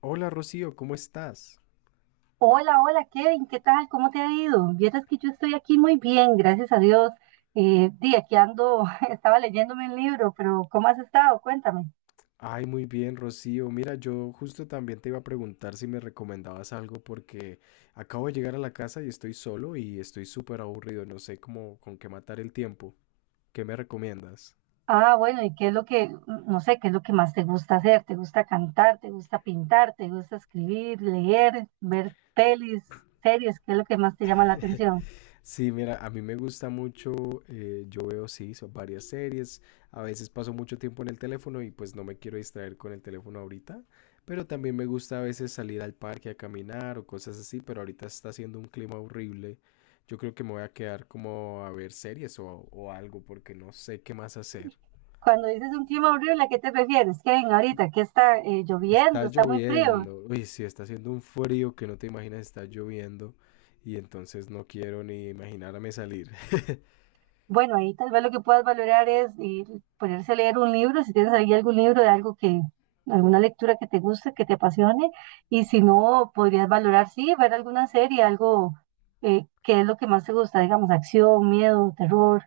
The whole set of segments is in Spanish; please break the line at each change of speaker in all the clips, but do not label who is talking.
Hola Rocío, ¿cómo estás?
Hola, hola Kevin, ¿qué tal? ¿Cómo te ha ido? Vieras que yo estoy aquí muy bien, gracias a Dios. Di, aquí ando, estaba leyéndome un libro, pero ¿cómo has estado? Cuéntame.
Ay, muy bien, Rocío. Mira, yo justo también te iba a preguntar si me recomendabas algo porque acabo de llegar a la casa y estoy solo y estoy súper aburrido, no sé cómo con qué matar el tiempo. ¿Qué me recomiendas?
Ah, bueno, ¿y qué es lo que, no sé, qué es lo que más te gusta hacer? ¿Te gusta cantar? ¿Te gusta pintar? ¿Te gusta escribir, leer, ver pelis, series? ¿Qué es lo que más te llama la atención?
Sí, mira, a mí me gusta mucho, yo veo, sí, son varias series, a veces paso mucho tiempo en el teléfono y pues no me quiero distraer con el teléfono ahorita, pero también me gusta a veces salir al parque a caminar o cosas así, pero ahorita está haciendo un clima horrible, yo creo que me voy a quedar como a ver series o algo porque no sé qué más hacer.
Cuando dices un clima horrible, ¿a qué te refieres, Kevin? Ahorita, ¿qué está
Está
lloviendo? ¿Está muy frío?
lloviendo, uy, sí, está haciendo un frío que no te imaginas, está lloviendo y entonces no quiero ni imaginarme salir.
Bueno, ahí tal vez lo que puedas valorar es ponerse a leer un libro, si tienes ahí algún libro de algo que, alguna lectura que te guste, que te apasione, y si no, podrías valorar, sí, ver alguna serie, algo que es lo que más te gusta, digamos, acción, miedo, terror,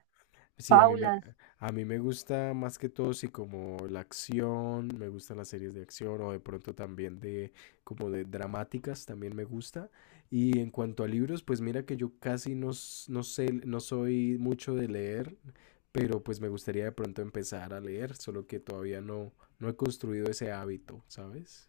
Sí,
paulas,
a mí me gusta más que todo, sí, como la acción, me gustan las series de acción o de pronto también de dramáticas, también me gusta. Y en cuanto a libros, pues mira que yo casi no, no sé, no soy mucho de leer, pero pues me gustaría de pronto empezar a leer, solo que todavía no he construido ese hábito, ¿sabes?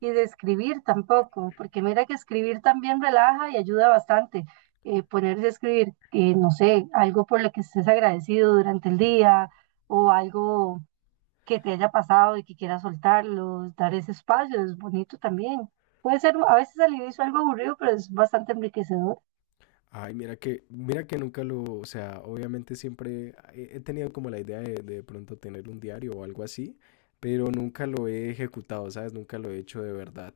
y de escribir tampoco, porque mira que escribir también relaja y ayuda bastante. Ponerse a escribir, no sé, algo por lo que estés agradecido durante el día o algo que te haya pasado y que quieras soltarlos, dar ese espacio, es bonito también. Puede ser a veces al inicio algo aburrido, pero es bastante enriquecedor.
Ay, mira que nunca lo, o sea, obviamente siempre he tenido como la idea de pronto tener un diario o algo así, pero nunca lo he ejecutado, ¿sabes? Nunca lo he hecho de verdad.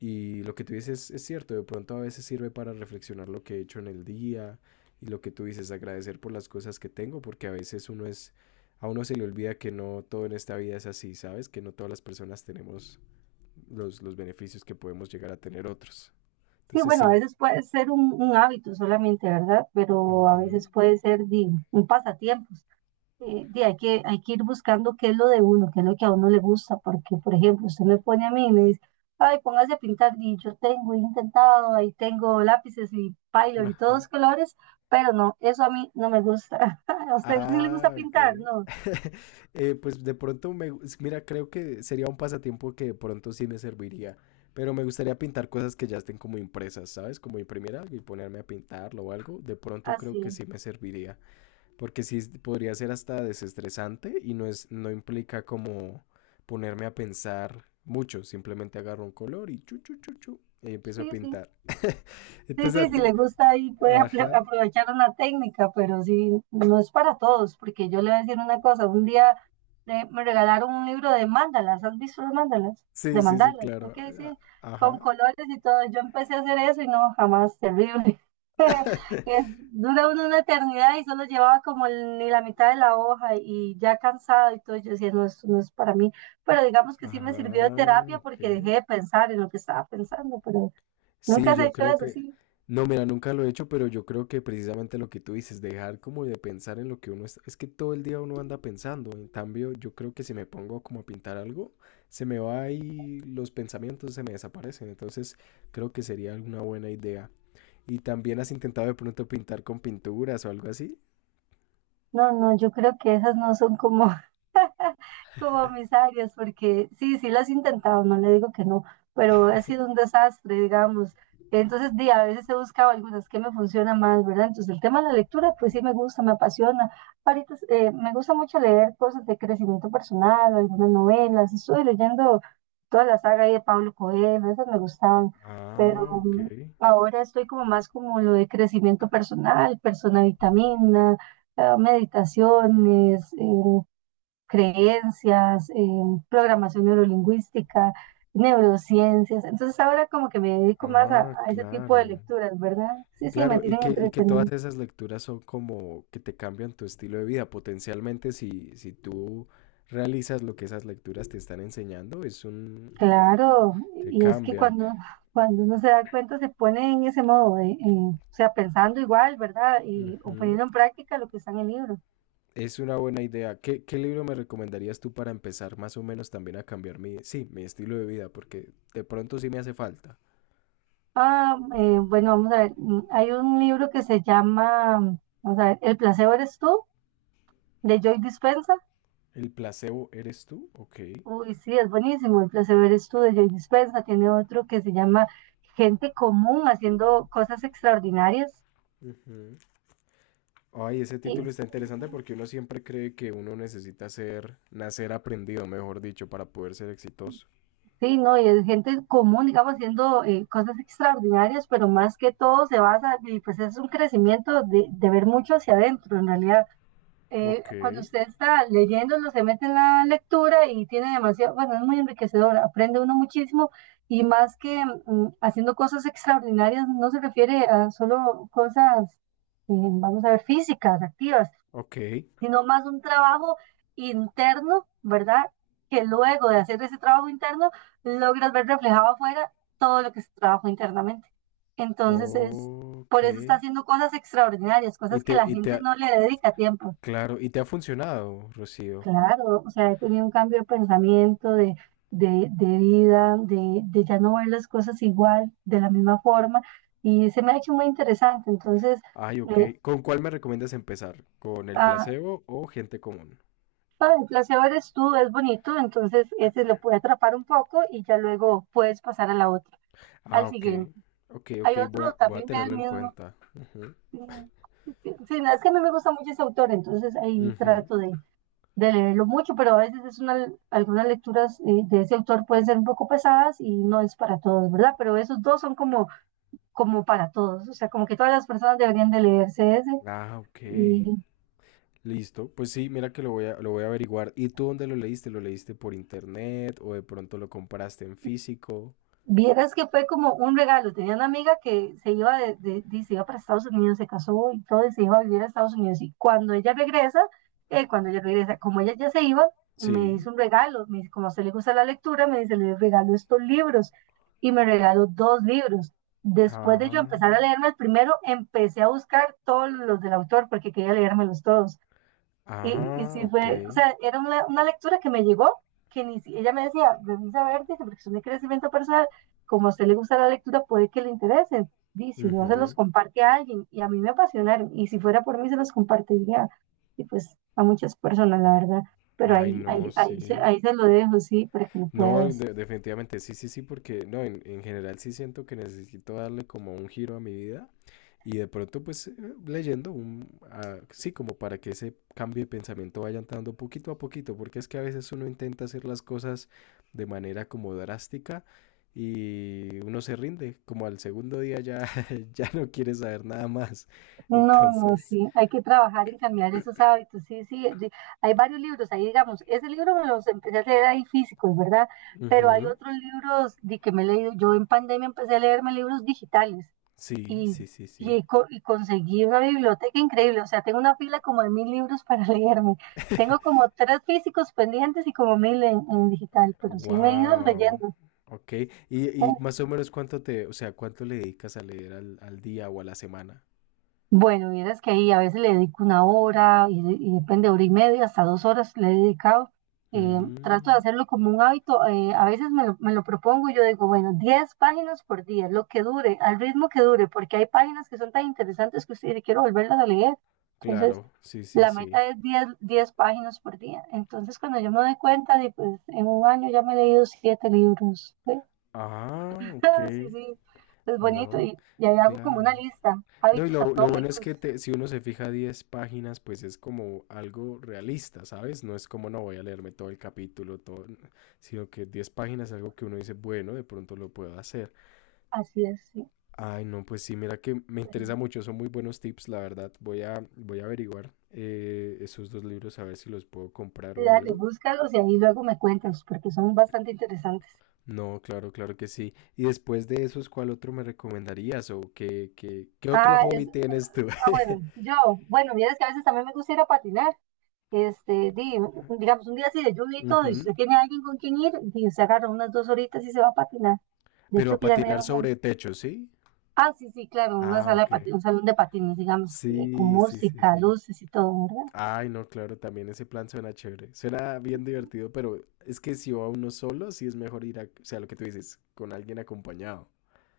Y lo que tú dices es cierto, de pronto a veces sirve para reflexionar lo que he hecho en el día y lo que tú dices, agradecer por las cosas que tengo, porque a uno se le olvida que no todo en esta vida es así, ¿sabes? Que no todas las personas tenemos los beneficios que podemos llegar a tener otros.
Sí,
Entonces
bueno, a
sí.
veces puede ser un hábito solamente, ¿verdad? Pero a veces
Ujú.
puede ser di, un pasatiempo. Di, hay que ir buscando qué es lo de uno, qué es lo que a uno le gusta, porque, por ejemplo, usted me pone a mí y me dice, ay, póngase a pintar, y yo tengo, he intentado, ahí tengo lápices y pylor y todos
Ajá.
los colores, pero no, eso a mí no me gusta. ¿A usted sí le gusta
Ah, ok.
pintar? No.
Pues de pronto, mira, creo que sería un pasatiempo que de pronto sí me serviría, pero me gustaría pintar cosas que ya estén como impresas, ¿sabes? Como imprimir algo y ponerme a pintarlo o algo, de pronto creo que
Así,
sí me serviría, porque podría ser hasta desestresante y no implica como ponerme a pensar mucho, simplemente agarro un color y chu, chu, chu, chu, y empiezo a
sí, sí.
pintar.
Sí, sí,
Entonces,
sí,
a
si
ti-
le gusta ahí puede
ajá,
aprovechar una técnica, pero sí, no es para todos, porque yo le voy a decir una cosa, un día me regalaron un libro de mandalas, ¿has visto los mandalas?
sí,
De
sí, sí,
mandalas,
claro,
ok, sí, con
ajá.
colores y todo, yo empecé a hacer eso y no, jamás, terrible. Es, dura uno una eternidad y solo llevaba ni la mitad de la hoja y ya cansado y todo, yo decía, no, esto no es para mí, pero digamos que sí me sirvió de
Ah,
terapia
ok.
porque dejé de pensar en lo que estaba pensando, pero... ¿Nunca
Sí,
has
yo
hecho
creo
eso?
que...
Sí.
No, mira, nunca lo he hecho, pero yo creo que precisamente lo que tú dices, dejar como de pensar en lo que uno está... Es que todo el día uno anda pensando. En cambio, yo creo que si me pongo como a pintar algo, se me va ahí los pensamientos, se me desaparecen. Entonces, creo que sería una buena idea. ¿Y también has intentado de pronto pintar con pinturas o algo así?
No, no, yo creo que esas no son como mis áreas, porque sí, sí las he intentado, no le digo que no, pero ha sido un desastre, digamos. Entonces, di, a veces he buscado algunas que me funcionan más, ¿verdad? Entonces, el tema de la lectura, pues sí me gusta, me apasiona. Ahorita me gusta mucho leer cosas de crecimiento personal, algunas novelas. Estuve leyendo toda la saga ahí de Pablo Coelho, esas me gustaban, pero
Ah, ok.
ahora estoy como más como lo de crecimiento personal, persona vitamina, meditaciones, creencias, programación neurolingüística, neurociencias. Entonces ahora como que me dedico más
Ah,
a ese tipo de
claro.
lecturas, ¿verdad? Sí, sí, me
Claro, y
tienen
que, y que todas
entretenido.
esas lecturas son como que te cambian tu estilo de vida. Potencialmente, si tú realizas lo que esas lecturas te están enseñando, es un...
Claro,
te
y es que
cambian.
cuando uno se da cuenta se pone en ese modo, de, o sea, pensando igual, ¿verdad? Y, o
Ujú.
poniendo en práctica lo que está en el libro.
Es una buena idea. ¿Qué libro me recomendarías tú para empezar más o menos también a cambiar sí, mi estilo de vida? Porque de pronto sí me hace falta.
Ah, bueno, vamos a ver, hay un libro que se llama, vamos a ver, El placebo eres tú, de Joy Dispenza.
¿El placebo eres tú? Ok.
Uy, sí, es buenísimo. El placer es tú de Joy Dispenza. Tiene otro que se llama Gente Común haciendo cosas extraordinarias.
Ujú. Ay, ese título
Y
está interesante porque uno siempre cree que uno necesita ser, nacer aprendido, mejor dicho, para poder ser exitoso.
sí, no, y es gente común, digamos, haciendo cosas extraordinarias, pero más que todo se basa, y pues es un crecimiento de ver mucho hacia adentro, en realidad.
Ok,
Cuando usted está leyendo, no se mete en la lectura y tiene demasiado, bueno, es muy enriquecedor, aprende uno muchísimo y más que haciendo cosas extraordinarias, no se refiere a solo cosas, vamos a ver, físicas, activas,
ok,
sino más un trabajo interno, ¿verdad? Que luego de hacer ese trabajo interno, logras ver reflejado afuera todo lo que se trabajó internamente. Entonces es,
ok.
por eso está haciendo cosas extraordinarias,
Y
cosas que
te,
la
y te
gente
ha-
no le dedica tiempo.
claro, y te ha funcionado, Rocío.
Claro, o sea, he tenido un cambio de pensamiento, de vida, de ya no ver las cosas igual, de la misma forma, y se me ha hecho muy interesante. Entonces,
Ay, ok.
eh,
¿Con cuál me recomiendas empezar? ¿Con el
ah,
placebo o gente común?
el placebo eres tú, es bonito, entonces ese lo puede atrapar un poco y ya luego puedes pasar a la otra,
Ah,
al
ok,
siguiente.
ok,
Hay
ok,
otro
voy a
también del
tenerlo en
mismo.
cuenta. Ujú,
Mm, sí, no, es que a mí me gusta mucho ese autor, entonces ahí
ujú.
trato de leerlo mucho, pero a veces es una, algunas lecturas de ese autor pueden ser un poco pesadas y no es para todos, ¿verdad? Pero esos dos son como, como para todos, o sea, como que todas las personas deberían de leerse ese
Ah, ok.
y
Listo. Pues sí, mira que lo voy a averiguar. ¿Y tú dónde lo leíste? ¿Lo leíste por internet o de pronto lo compraste en físico?
Vieras que fue como un regalo. Tenía una amiga que se iba, se iba para Estados Unidos, se casó y todo, y se iba a vivir a Estados Unidos. Y cuando ella regresa, como ella ya se iba, me
Sí.
hizo un regalo. Me dice, como a usted le gusta la lectura, me dice, le regalo estos libros. Y me regaló 2 libros. Después de yo
Ah,
empezar a leerme el primero, empecé a buscar todos los del autor porque quería leérmelos todos. Y
ah,
sí
ok.
fue, o sea, era una lectura que me llegó, que ni, ella me decía, revisa a ver, dice, porque son de crecimiento personal, como a usted le gusta la lectura, puede que le interesen. Dice, si no se los
Ujú.
comparte a alguien, y a mí me apasionaron, y si fuera por mí se los compartiría, y pues a muchas personas, la verdad. Pero
Ay, no, sí.
ahí se lo dejo, sí, para que lo
No,
puedas.
definitivamente, sí, sí, sí, porque no, en general sí siento que necesito darle como un giro a mi vida y de pronto pues leyendo ah, sí, como para que ese cambio de pensamiento vaya entrando poquito a poquito, porque es que a veces uno intenta hacer las cosas de manera como drástica y uno se rinde, como al segundo día ya, ya no quiere saber nada más.
No, no,
Entonces,
sí, hay que trabajar en cambiar esos hábitos, sí, sí, de- hay varios libros, ahí digamos, ese libro me los empecé a leer ahí físicos, ¿verdad? Pero hay
ujú,
otros libros de que me he leído, yo en pandemia empecé a leerme libros digitales
sí,
y,
sí, sí, sí.
y conseguí una biblioteca increíble, o sea, tengo una fila como de 1.000 libros para leerme, tengo como 3 físicos pendientes y como 1.000 en digital, pero sí me he ido
Wow.
leyendo.
Ok.
¿Eh?
¿Y más o menos o sea, cuánto le dedicas a leer al día o a la semana?
Bueno, vieras que ahí a veces le dedico una hora y, y depende, hora y media, hasta 2 horas le he dedicado. Trato de
Mm,
hacerlo como un hábito. A veces me lo propongo y yo digo, bueno, 10 páginas por día, lo que dure, al ritmo que dure, porque hay páginas que son tan interesantes que usted dice, quiero volverlas a leer. Entonces,
claro, sí, sí,
la
sí.
meta es 10 páginas por día. Entonces, cuando yo me doy cuenta, de, pues en un año ya me he leído 7 libros. ¿Sí?
Ah, ok.
Sí, sí, es bonito.
No,
Y ahí hago como
claro.
una lista,
No, y
hábitos
lo bueno es
atómicos,
que si uno se fija 10 páginas, pues es como algo realista, ¿sabes? No es como no voy a leerme todo el capítulo, todo, sino que 10 páginas es algo que uno dice, bueno, de pronto lo puedo hacer.
así es, sí.
Ay, no, pues sí, mira que me interesa
Bueno,
mucho, son muy buenos tips, la verdad. Voy a averiguar esos dos libros a ver si los puedo comprar
sí,
o
dale,
algo.
búscalos y ahí luego me cuentas, porque son bastante interesantes.
No, claro, claro que sí. Y después de esos, ¿cuál otro me recomendarías? ¿O qué otro
Ah,
hobby
es,
tienes tú?
ah, bueno, yo, bueno, mira, es que a veces también me gusta ir a patinar. Este, di, digamos, un día así de lluvia y todo, y si usted
Ujú.
tiene alguien con quien ir, y se agarra unas 2 horitas y se va a patinar. De
Pero
hecho,
a
que ya me
patinar
dieron ganas.
sobre techo, ¿sí?
Ah, sí, sí, claro, una
Ah,
sala de
ok.
un salón de patines, digamos, que- con
Sí, sí, sí,
música,
sí.
luces y todo,
Ay, no, claro, también ese plan suena chévere. Suena bien divertido, pero es que si va uno solo, sí es mejor ir a, o sea, lo que tú dices, con alguien acompañado.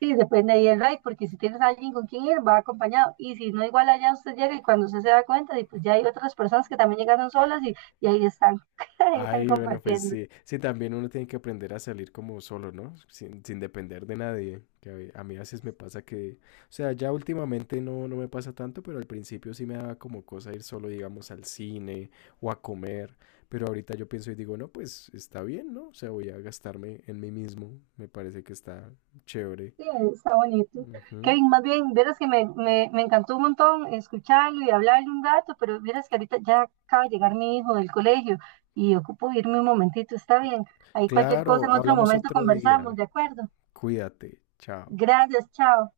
sí, depende ahí el ride, porque si tienes a alguien con quien ir, va acompañado. Y si no, igual allá usted llega y cuando usted se da cuenta, y pues ya hay otras personas que también llegaron solas y ahí están, ahí están
Ay, bueno, pues
compartiendo.
sí. Sí, también uno tiene que aprender a salir como solo, ¿no? Sin depender de nadie. Que a mí a veces me pasa que, o sea, ya últimamente no, no me pasa tanto, pero al principio sí me daba como cosa ir solo, digamos, al cine o a comer. Pero ahorita yo pienso y digo, no, pues está bien, ¿no? O sea, voy a gastarme en mí mismo. Me parece que está chévere.
Sí, está bonito.
Ujú.
Kevin, más bien, verás que me encantó un montón escucharlo y hablarle un rato, pero verás que ahorita ya acaba de llegar mi hijo del colegio y ocupo irme un momentito, está bien. Ahí cualquier cosa
Claro,
en otro
hablamos
momento
otro
conversamos,
día.
¿de acuerdo?
Cuídate. Chao.
Gracias, chao.